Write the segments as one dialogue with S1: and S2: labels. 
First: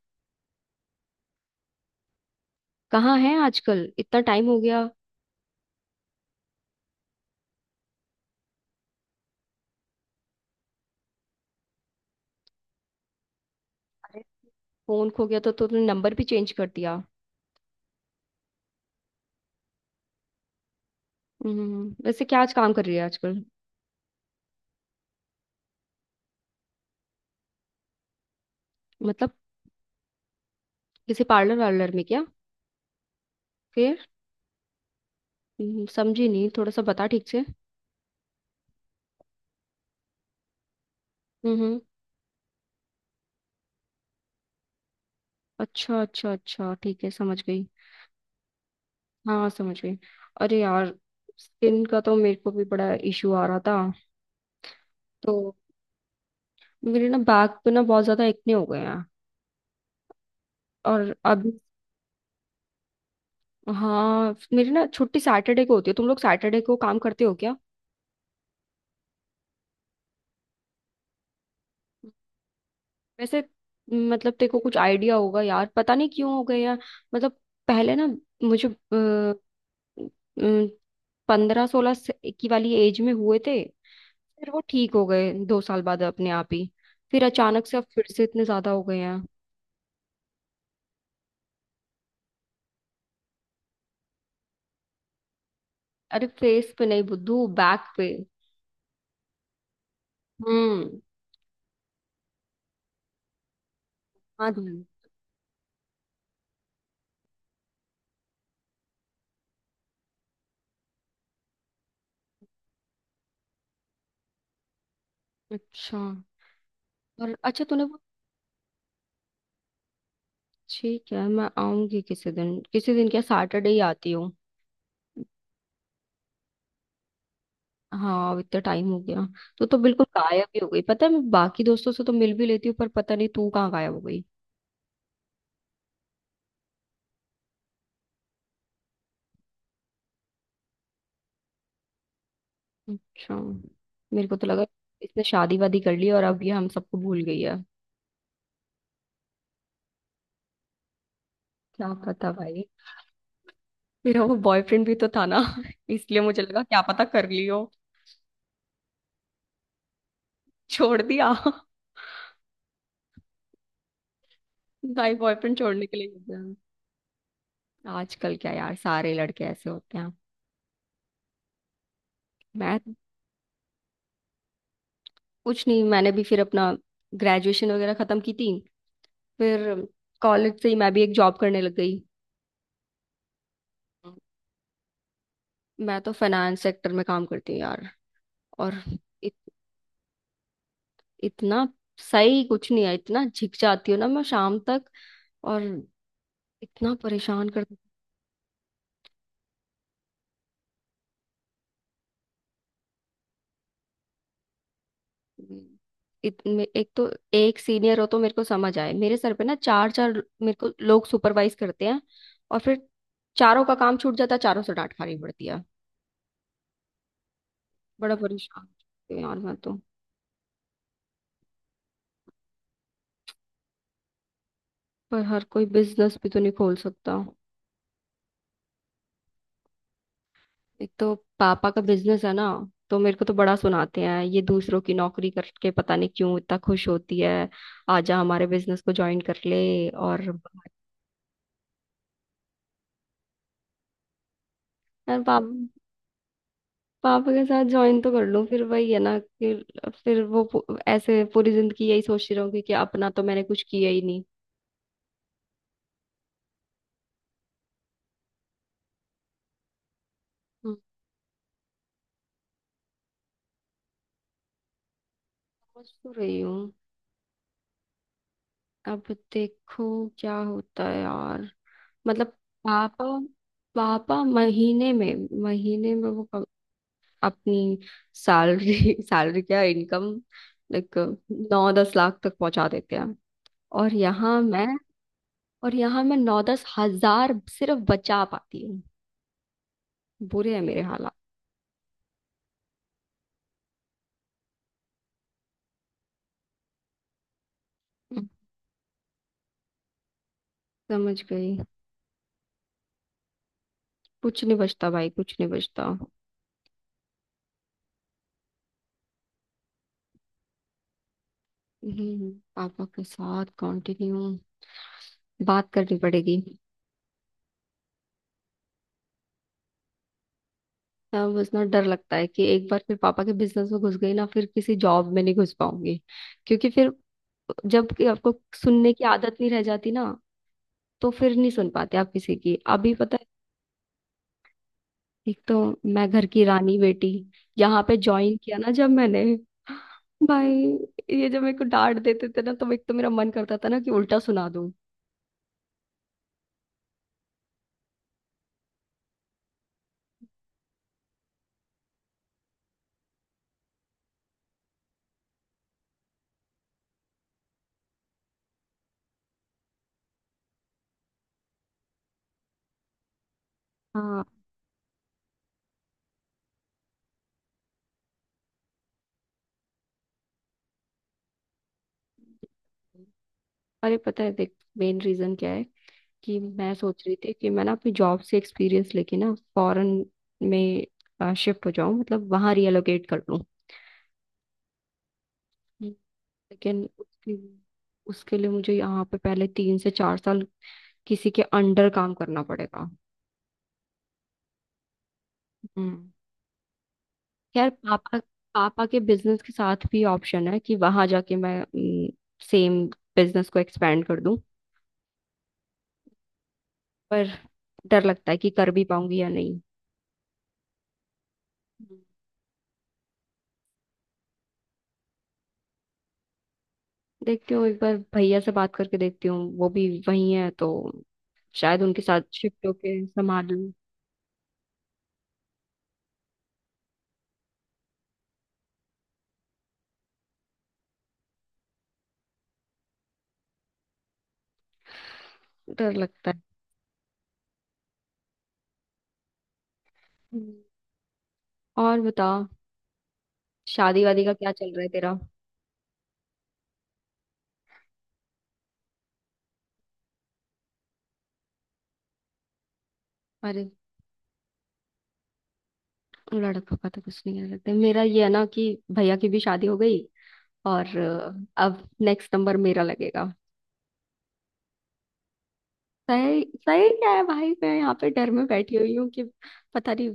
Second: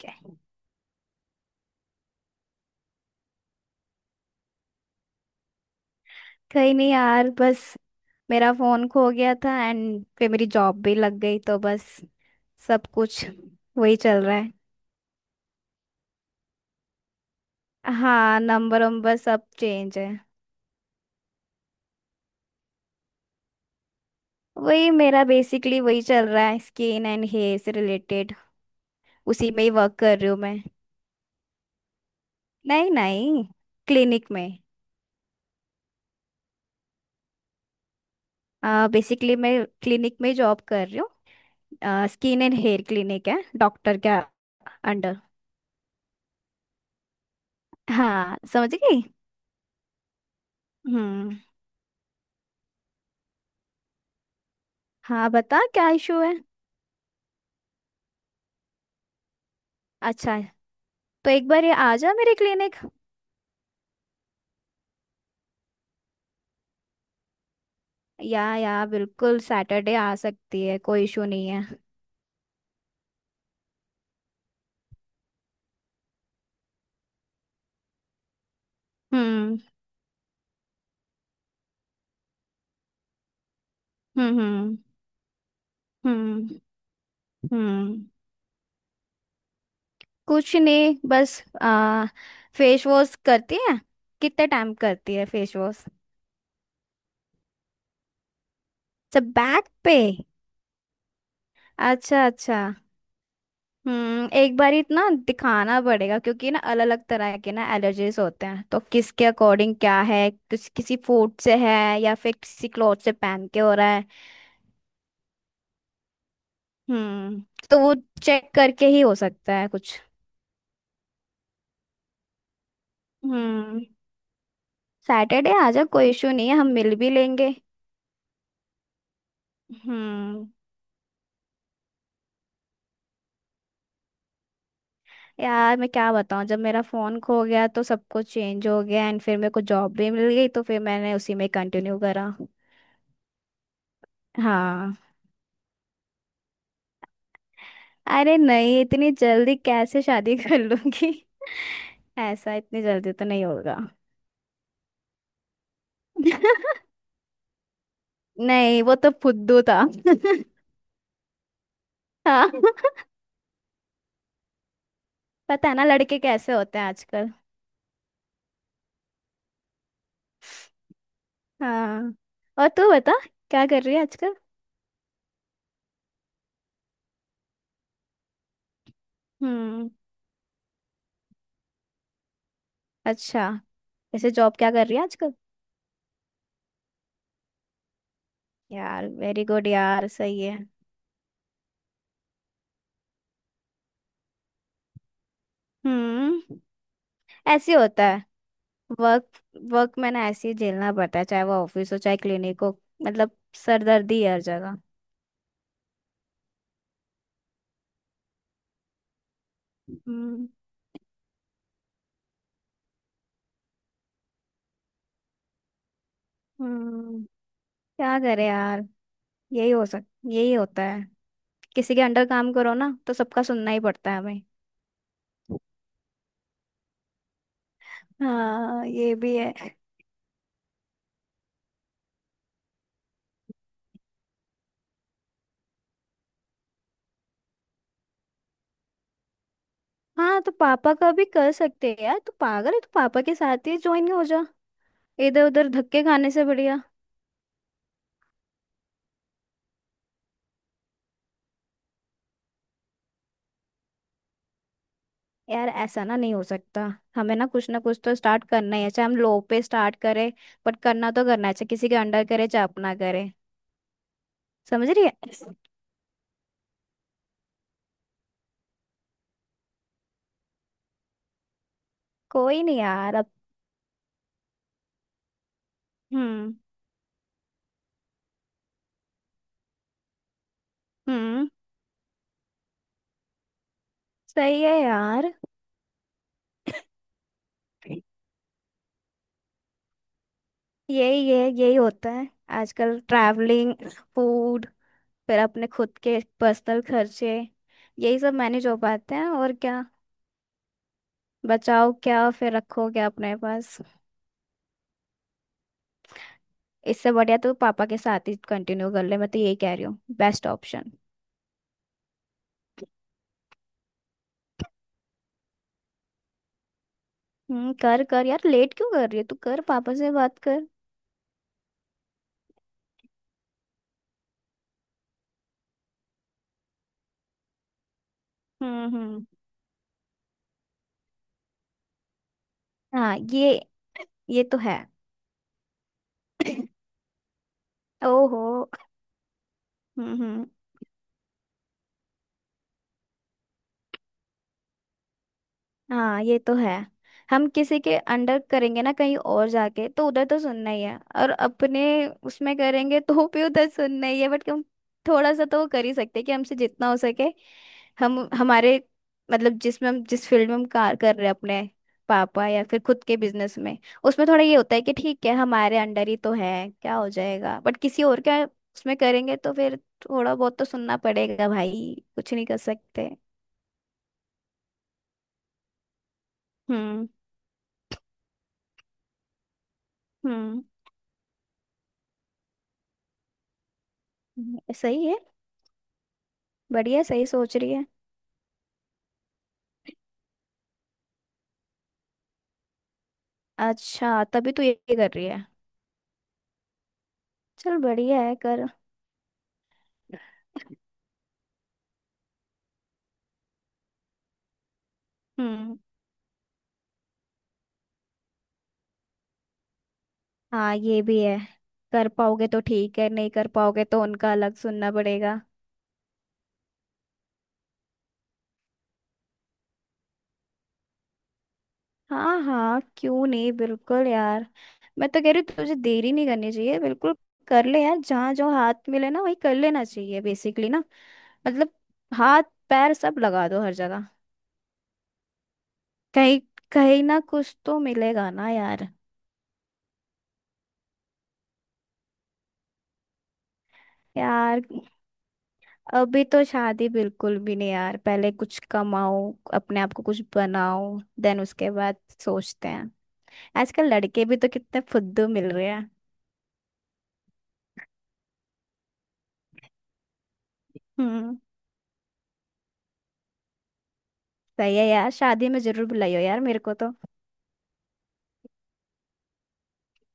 S1: क्या-
S2: कहाँ है आजकल? इतना टाइम हो गया।
S1: कहीं नहीं यार बस। मेरा फोन खो गया था एंड फिर मेरी जॉब भी लग गई तो बस सब कुछ वही
S2: अरे,
S1: चल रहा है।
S2: फोन खो गया तो तुमने नंबर भी चेंज कर दिया?
S1: हाँ, नंबर वंबर सब चेंज है।
S2: हम्म। वैसे क्या आज काम कर रही है आजकल?
S1: वही, मेरा बेसिकली वही चल रहा है, स्किन एंड हेयर से रिलेटेड।
S2: मतलब,
S1: उसी में ही वर्क कर रही हूँ मैं।
S2: किसी पार्लर वार्लर में क्या?
S1: नहीं नहीं।
S2: फिर?
S1: क्लिनिक में।
S2: समझी नहीं, थोड़ा सा बता ठीक से।
S1: बेसिकली मैं क्लिनिक में जॉब कर रही
S2: हम्म।
S1: हूँ। स्किन एंड हेयर क्लिनिक है डॉक्टर के अंडर।
S2: अच्छा अच्छा अच्छा, ठीक है, समझ गई।
S1: हाँ समझ गई।
S2: हाँ, समझ गई। अरे यार,
S1: हम्म।
S2: स्किन का तो मेरे को भी बड़ा इशू आ रहा था।
S1: हाँ,
S2: तो
S1: बता क्या इशू है।
S2: मेरे ना बैक पे ना बहुत ज्यादा एक्ने हो गए हैं।
S1: अच्छा।
S2: और
S1: तो एक
S2: अभी,
S1: बार ये आ जा मेरे क्लिनिक।
S2: हाँ, मेरी ना छुट्टी सैटरडे को होती है, तुम लोग सैटरडे को काम करते हो क्या?
S1: या, बिल्कुल सैटरडे आ सकती है, कोई इशू नहीं है।
S2: वैसे, मतलब तेरे को कुछ आइडिया होगा यार, पता नहीं क्यों हो गए यार। मतलब, पहले ना मुझे
S1: हम्म,
S2: 15-16 की वाली एज में हुए थे।
S1: हम्म,
S2: फिर वो
S1: हम्म,
S2: ठीक हो गए 2 साल बाद अपने
S1: हम्म,
S2: आप ही। फिर अचानक से अब फिर
S1: हम्म।
S2: से इतने ज्यादा हो गए हैं।
S1: कुछ नहीं बस फेस वॉश करती है। कितने टाइम करती है फेस वॉश?
S2: अरे, फेस पे नहीं बुद्धू, बैक पे।
S1: अच्छा, बैक पे।
S2: हम्म।
S1: अच्छा अच्छा। हम्म,
S2: हाँ
S1: एक बार
S2: ध्यान।
S1: इतना दिखाना पड़ेगा क्योंकि ना अलग अलग तरह के ना एलर्जीज होते हैं तो किसके अकॉर्डिंग क्या है, किसी फूड से है या फिर किसी क्लॉथ से पहन के हो रहा है।
S2: अच्छा, और
S1: हम्म।
S2: अच्छा
S1: तो
S2: तूने
S1: वो
S2: वो,
S1: चेक करके ही हो सकता है कुछ।
S2: ठीक है मैं आऊंगी किसी दिन। किसी दिन क्या, सैटरडे ही
S1: हम्म।
S2: आती हूँ।
S1: सैटरडे आ जा, कोई इशू नहीं है, हम मिल भी लेंगे।
S2: हाँ, अब इतना टाइम हो गया तो बिल्कुल गायब
S1: हम्म।
S2: ही हो गई। पता है, मैं बाकी दोस्तों से तो मिल भी लेती हूँ पर पता नहीं तू कहाँ गायब हो गई।
S1: यार मैं क्या बताऊं, जब मेरा फोन खो गया तो सब कुछ चेंज हो गया एंड फिर मेरे को जॉब भी मिल गई तो फिर मैंने उसी में कंटिन्यू करा।
S2: अच्छा, मेरे को तो लगा
S1: हाँ।
S2: इसने शादी वादी कर ली और अब ये हम सबको भूल गई है।
S1: अरे नहीं, इतनी जल्दी कैसे शादी कर लूंगी।
S2: क्या पता
S1: ऐसा
S2: भाई,
S1: इतनी जल्दी तो नहीं होगा।
S2: मेरा वो बॉयफ्रेंड भी तो था ना इसलिए मुझे लगा क्या पता कर ली हो।
S1: नहीं, वो तो फुद्दू था।
S2: छोड़ दिया
S1: हाँ।
S2: भाई, बॉयफ्रेंड
S1: पता है ना
S2: छोड़ने के लिए
S1: लड़के
S2: होते
S1: कैसे
S2: हैं।
S1: होते हैं आजकल।
S2: आजकल क्या यार, सारे लड़के ऐसे होते हैं।
S1: हाँ। और
S2: मैं,
S1: तू बता, क्या कर रही है आजकल।
S2: कुछ नहीं, मैंने भी फिर अपना ग्रेजुएशन वगैरह खत्म की थी। फिर
S1: हम्म।
S2: कॉलेज से ही मैं भी एक जॉब करने लग गई।
S1: अच्छा। ऐसे जॉब क्या कर रही है आजकल?
S2: मैं तो फाइनेंस सेक्टर में काम करती हूँ यार। और
S1: यार
S2: इत,
S1: वेरी गुड यार, सही है।
S2: इतना सही कुछ नहीं है, इतना झिक जाती हूँ ना मैं शाम तक। और
S1: हम्म।
S2: इतना परेशान कर,
S1: ऐसे होता है। वर्क वर्क में ना ऐसे ही झेलना पड़ता है, चाहे वो ऑफिस हो चाहे क्लिनिक हो। मतलब सरदर्दी है हर जगह।
S2: एक तो एक सीनियर हो तो मेरे को समझ आए, मेरे सर पे ना चार चार
S1: हम्म,
S2: मेरे को लोग सुपरवाइज करते हैं। और फिर चारों का काम छूट जाता है, चारों से डांट खानी पड़ती है।
S1: हम्म।
S2: बड़ा
S1: क्या करे
S2: परेशान हो
S1: यार।
S2: जाती हूँ यार मैं
S1: यही
S2: तो।
S1: हो सक यही होता है। किसी के अंडर काम करो ना तो सबका सुनना ही पड़ता है हमें।
S2: पर हर कोई बिजनेस भी तो नहीं खोल सकता।
S1: हाँ ये भी है।
S2: एक तो पापा का बिजनेस है ना, तो मेरे को तो बड़ा सुनाते हैं ये, दूसरों की नौकरी करके पता नहीं क्यों इतना खुश होती है। आजा हमारे बिजनेस को ज्वाइन कर ले। और
S1: हाँ, तो पापा का भी कर सकते हैं यार, तू पागल है, तू पापा के साथ ही ज्वाइन हो जा।
S2: यार
S1: इधर
S2: पाप,
S1: उधर धक्के खाने से बढ़िया।
S2: पापा के साथ ज्वाइन तो कर लूं फिर वही है ना कि फिर ऐसे पूरी जिंदगी यही सोचती रहूंगी कि अपना तो मैंने कुछ किया ही नहीं।
S1: यार ऐसा ना, नहीं हो सकता। हमें ना कुछ तो स्टार्ट करना ही है, चाहे हम लो पे स्टार्ट करें।
S2: हम्म,
S1: बट करना तो करना है, चाहे किसी के अंडर करे चाहे अपना करे। समझ रही है।
S2: सोच तो रही हूँ। अब देखो क्या होता है यार। मतलब
S1: कोई नहीं
S2: पापा,
S1: यार अब।
S2: पापा महीने में वो
S1: हम्म,
S2: अपनी सैलरी, सैलरी क्या इनकम, लाइक
S1: हम्म।
S2: 9-10 लाख तक पहुंचा देते हैं। और यहाँ
S1: सही
S2: मैं,
S1: है यार।
S2: और यहाँ मैं 9-10 हजार सिर्फ बचा पाती हूँ। बुरे हैं मेरे हालात।
S1: यही है, यही होता है आजकल। ट्रैवलिंग, फूड, फिर अपने खुद के पर्सनल खर्चे, यही
S2: हम्म,
S1: सब मैनेज हो पाते हैं, और क्या।
S2: समझ गई।
S1: बचाओ क्या फिर, रखो क्या अपने पास।
S2: कुछ नहीं बचता भाई, कुछ नहीं बचता।
S1: इससे बढ़िया तो पापा के साथ ही कंटिन्यू कर ले, मैं तो यही कह रही हूँ, बेस्ट ऑप्शन।
S2: पापा के साथ कंटिन्यू, बात करनी पड़ेगी।
S1: हम्म, कर कर यार, लेट क्यों कर रही है तू, कर, पापा से बात कर।
S2: अब उतना डर लगता है कि एक बार फिर पापा के बिजनेस में घुस गई ना फिर किसी जॉब में नहीं घुस पाऊंगी। क्योंकि फिर जब कि आपको
S1: हम्म,
S2: सुनने की
S1: हम्म।
S2: आदत नहीं रह जाती ना तो फिर नहीं सुन पाते आप किसी की। अभी
S1: हाँ,
S2: पता है,
S1: ये तो है।
S2: एक तो मैं घर की रानी बेटी, यहाँ पे ज्वाइन
S1: ओहो।
S2: किया ना जब मैंने,
S1: हम्म, हम्म।
S2: भाई, ये जब मेरे को डांट देते थे ना तो एक तो मेरा मन करता था ना कि उल्टा सुना दूं।
S1: हाँ ये तो है। हम किसी के अंडर करेंगे ना, कहीं और जाके तो उधर तो सुनना ही है, और अपने उसमें करेंगे तो भी उधर सुनना ही है। बट हम थोड़ा सा तो वो कर ही सकते हैं कि हमसे जितना हो सके। हम हमारे मतलब, जिसमें हम जिस फील्ड में हम कार कर रहे हैं अपने पापा या फिर खुद के बिजनेस में।
S2: हाँ,
S1: उसमें थोड़ा ये होता है कि ठीक है, हमारे अंडर ही तो है, क्या हो जाएगा। बट किसी और के उसमें करेंगे तो फिर थोड़ा बहुत तो सुनना पड़ेगा भाई, कुछ नहीं कर सकते।
S2: अरे पता है, देख मेन रीजन क्या है कि मैं सोच
S1: हम्म,
S2: रही थी कि मैं ना अपनी जॉब से एक्सपीरियंस लेके ना फॉरेन
S1: हम्म।
S2: में शिफ्ट हो जाऊं, मतलब वहां रीएलोकेट कर लूं।
S1: सही है,
S2: हम्म। लेकिन
S1: बढ़िया, सही
S2: उसके
S1: सोच रही है।
S2: उसके लिए मुझे यहाँ पे पहले 3 से 4 साल किसी के अंडर काम करना पड़ेगा।
S1: अच्छा तभी तो ये कर रही है।
S2: हम्म। यार
S1: चल
S2: पापा
S1: बढ़िया है, कर।
S2: पापा के बिजनेस के साथ भी ऑप्शन है कि वहां जाके मैं सेम बिजनेस को एक्सपेंड कर दूं।
S1: हम्म।
S2: पर डर लगता है कि कर भी पाऊंगी या नहीं।
S1: हाँ ये भी है।
S2: हम्म।
S1: कर पाओगे तो ठीक है, नहीं कर पाओगे तो उनका अलग सुनना पड़ेगा।
S2: देखती हूँ, एक बार भैया से बात करके देखती हूँ, वो भी वही है तो शायद उनके साथ
S1: हाँ
S2: शिफ्ट
S1: हाँ
S2: होके
S1: क्यों
S2: संभाल
S1: नहीं,
S2: लूं।
S1: बिल्कुल यार। मैं तो कह रही हूँ तुझे देरी नहीं करनी चाहिए बिल्कुल। कर ले यार, जहाँ जो हाथ मिले ना वही कर लेना चाहिए बेसिकली ना। मतलब हाथ पैर सब लगा दो हर जगह।
S2: डर लगता है।
S1: कहीं कहीं ना कुछ तो मिलेगा ना यार।
S2: हम्म। और बता, शादी वादी का क्या
S1: यार
S2: चल रहा है तेरा?
S1: अभी तो शादी बिल्कुल भी नहीं यार, पहले कुछ कमाओ, अपने आप को कुछ बनाओ, देन उसके बाद सोचते हैं।
S2: अरे,
S1: आजकल लड़के भी तो कितने फुद्दू मिल रहे हैं।
S2: लड़कों का तो कुछ नहीं कह सकते, मेरा ये है ना कि भैया की भी शादी हो गई और
S1: हम्म।
S2: अब नेक्स्ट नंबर मेरा लगेगा।
S1: सही है यार, शादी में जरूर बुलाइयो यार,
S2: सही
S1: मेरे को
S2: सही
S1: तो।
S2: क्या है भाई, मैं यहाँ पे डर में बैठी हुई हूँ कि पता नहीं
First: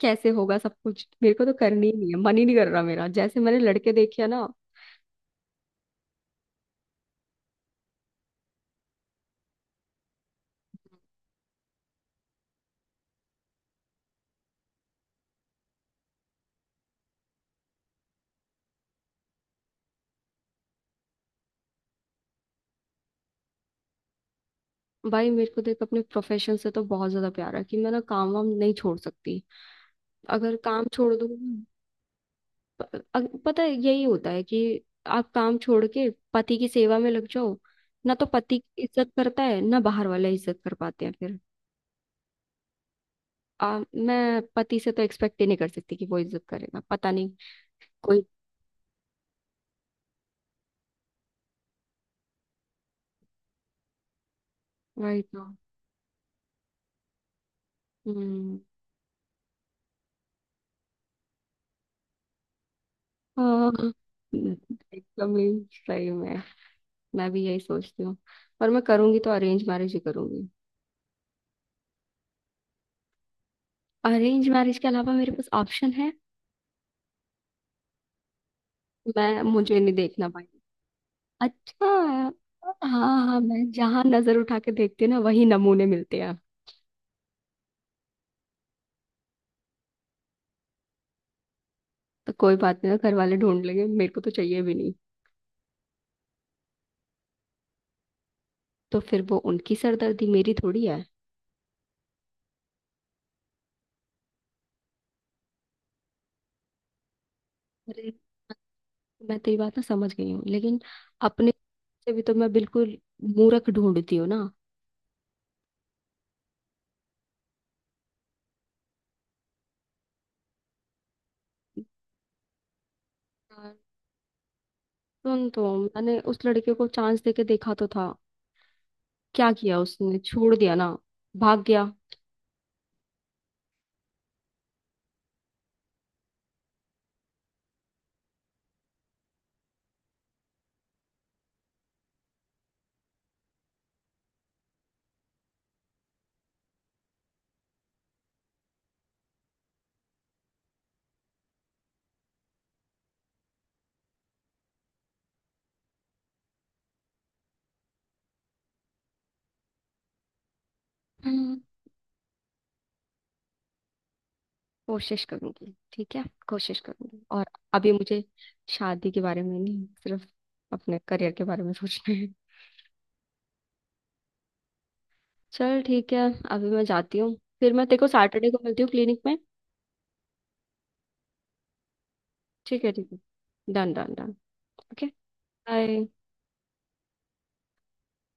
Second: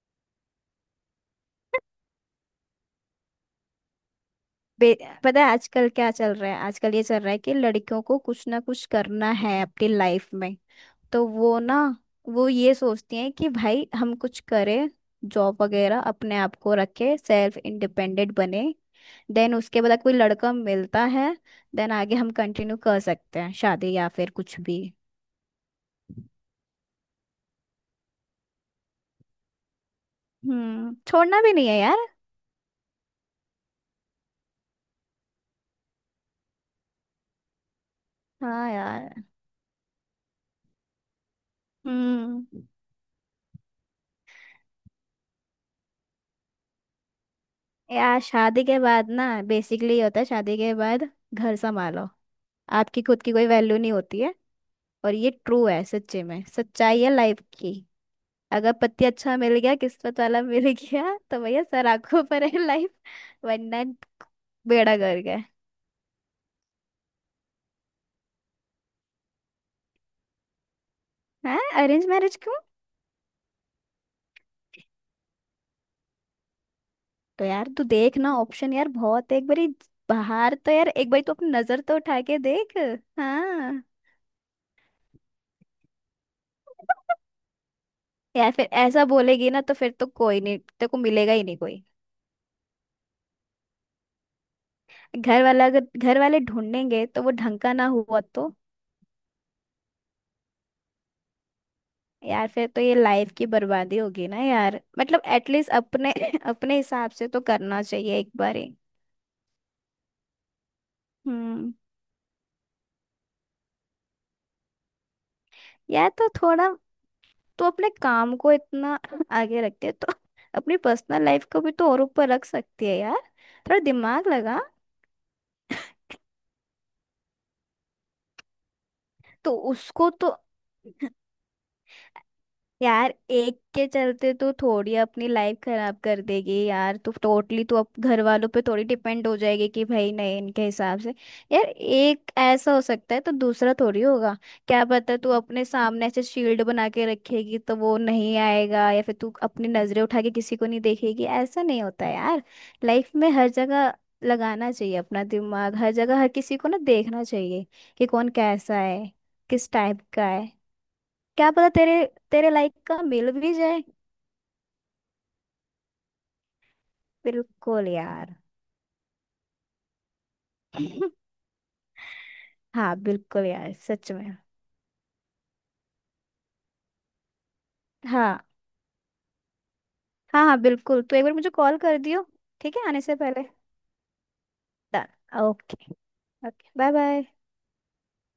S2: कैसे होगा सब कुछ। मेरे को तो करनी ही नहीं है, मन ही नहीं कर रहा मेरा, जैसे मैंने लड़के देखे हैं ना।
S1: बे- पता है आजकल क्या चल रहा है? आजकल ये चल रहा है कि लड़कियों को कुछ ना कुछ करना है अपनी लाइफ में। तो वो ये सोचती हैं कि भाई हम कुछ करें, जॉब वगैरह, अपने आप को रखे, सेल्फ इंडिपेंडेंट बने। देन उसके बाद कोई लड़का मिलता है। देन आगे हम कंटिन्यू कर सकते हैं शादी या फिर कुछ भी।
S2: भाई मेरे को देख, अपने प्रोफेशन से तो बहुत ज्यादा प्यार है कि मैं ना काम वाम नहीं छोड़ सकती। अगर काम
S1: हम्म,
S2: छोड़ दूँ,
S1: छोड़ना भी नहीं है यार।
S2: पता है यही होता है कि आप काम छोड़ के पति की सेवा में लग जाओ ना तो पति
S1: हाँ
S2: इज्जत
S1: यार।
S2: करता है ना बाहर वाले इज्जत कर पाते हैं फिर।
S1: हम्म।
S2: मैं पति से तो एक्सपेक्ट ही नहीं कर सकती कि वो इज्जत करेगा, पता नहीं।
S1: यार
S2: कोई,
S1: शादी के बाद ना, बेसिकली ये होता है शादी के बाद घर संभालो, आपकी खुद की कोई वैल्यू नहीं होती है। और
S2: वही
S1: ये
S2: तो।
S1: ट्रू है, सच्चे में सच्चाई है लाइफ की।
S2: हम्म।
S1: अगर पति अच्छा मिल गया, किस्मत वाला मिल गया, तो भैया सर आंखों पर है लाइफ। वरना
S2: हाँ,
S1: बेड़ा गर्क
S2: एकदम
S1: है।
S2: ही सही में मैं भी यही सोचती हूँ। और मैं करूंगी तो अरेंज मैरिज ही करूंगी।
S1: हैं, अरेंज मैरिज क्यों?
S2: अरेंज मैरिज के अलावा मेरे पास ऑप्शन है?
S1: तो यार तू देख ना, ऑप्शन यार बहुत है
S2: मैं
S1: एक बारी।
S2: मुझे नहीं देखना भाई।
S1: बाहर तो यार, एक बारी तू अपनी नजर
S2: अच्छा
S1: तो उठा के
S2: हाँ
S1: देख।
S2: हाँ, मैं
S1: हाँ।
S2: जहाँ नजर उठा के देखती हूँ ना वही नमूने मिलते हैं।
S1: यार फिर ऐसा बोलेगी ना तो फिर तो कोई नहीं, तेरे को मिलेगा ही नहीं कोई।
S2: तो कोई बात नहीं, घर वाले ढूंढ लेंगे, मेरे को तो चाहिए भी नहीं।
S1: घर वाला अगर घर वाले ढूंढेंगे तो वो ढंग का ना हुआ तो?
S2: तो फिर वो उनकी सरदर्दी, मेरी थोड़ी है।
S1: यार फिर तो ये लाइफ की बर्बादी होगी ना यार, मतलब एटलीस्ट अपने अपने हिसाब से तो करना चाहिए एक बारी।
S2: मैं तेरी बात ना समझ गई हूँ लेकिन अपने
S1: हम्म।
S2: से भी तो मैं बिल्कुल मूर्ख ढूंढती हूँ ना।
S1: यार तो थोड़ा, तो अपने काम को इतना आगे रखते है तो अपनी पर्सनल लाइफ को भी तो और ऊपर रख सकती है यार।
S2: यार,
S1: थोड़ा दिमाग लगा।
S2: सुन तो, मैंने उस लड़के को चांस देके देखा तो था, क्या
S1: तो
S2: किया
S1: उसको
S2: उसने,
S1: तो
S2: छोड़ दिया ना, भाग गया।
S1: यार एक के चलते तो थोड़ी अपनी लाइफ खराब कर देगी यार, तो टोटली तो अब घर वालों पे थोड़ी डिपेंड हो जाएगी कि भाई नहीं इनके हिसाब से। यार एक ऐसा हो सकता है तो दूसरा थोड़ी होगा। क्या पता, तू अपने सामने ऐसे शील्ड बना के रखेगी तो वो नहीं आएगा, या फिर तू अपनी नजरें उठा के किसी को नहीं देखेगी, ऐसा नहीं होता यार। लाइफ में हर जगह लगाना चाहिए अपना दिमाग, हर जगह हर किसी को ना देखना चाहिए कि कौन कैसा है, किस टाइप का है। क्या
S2: हम्म,
S1: पता तेरे तेरे लाइक का मिल भी जाए।
S2: कोशिश करूंगी, ठीक है, कोशिश करूंगी। और
S1: बिल्कुल
S2: अभी मुझे
S1: यार।
S2: शादी के बारे में नहीं, सिर्फ अपने करियर के बारे में सोचना है।
S1: हाँ बिल्कुल यार, सच में।
S2: चल ठीक है, अभी मैं जाती हूँ, फिर मैं तेरे को
S1: हाँ
S2: सैटरडे को मिलती हूँ क्लिनिक में।
S1: हाँ हाँ बिल्कुल, तो एक बार मुझे कॉल कर दियो, ठीक
S2: ठीक
S1: है,
S2: है
S1: आने
S2: ठीक
S1: से
S2: है।
S1: पहले।
S2: Done done done. Okay.
S1: Done. Okay.
S2: Bye.
S1: Okay, bye bye.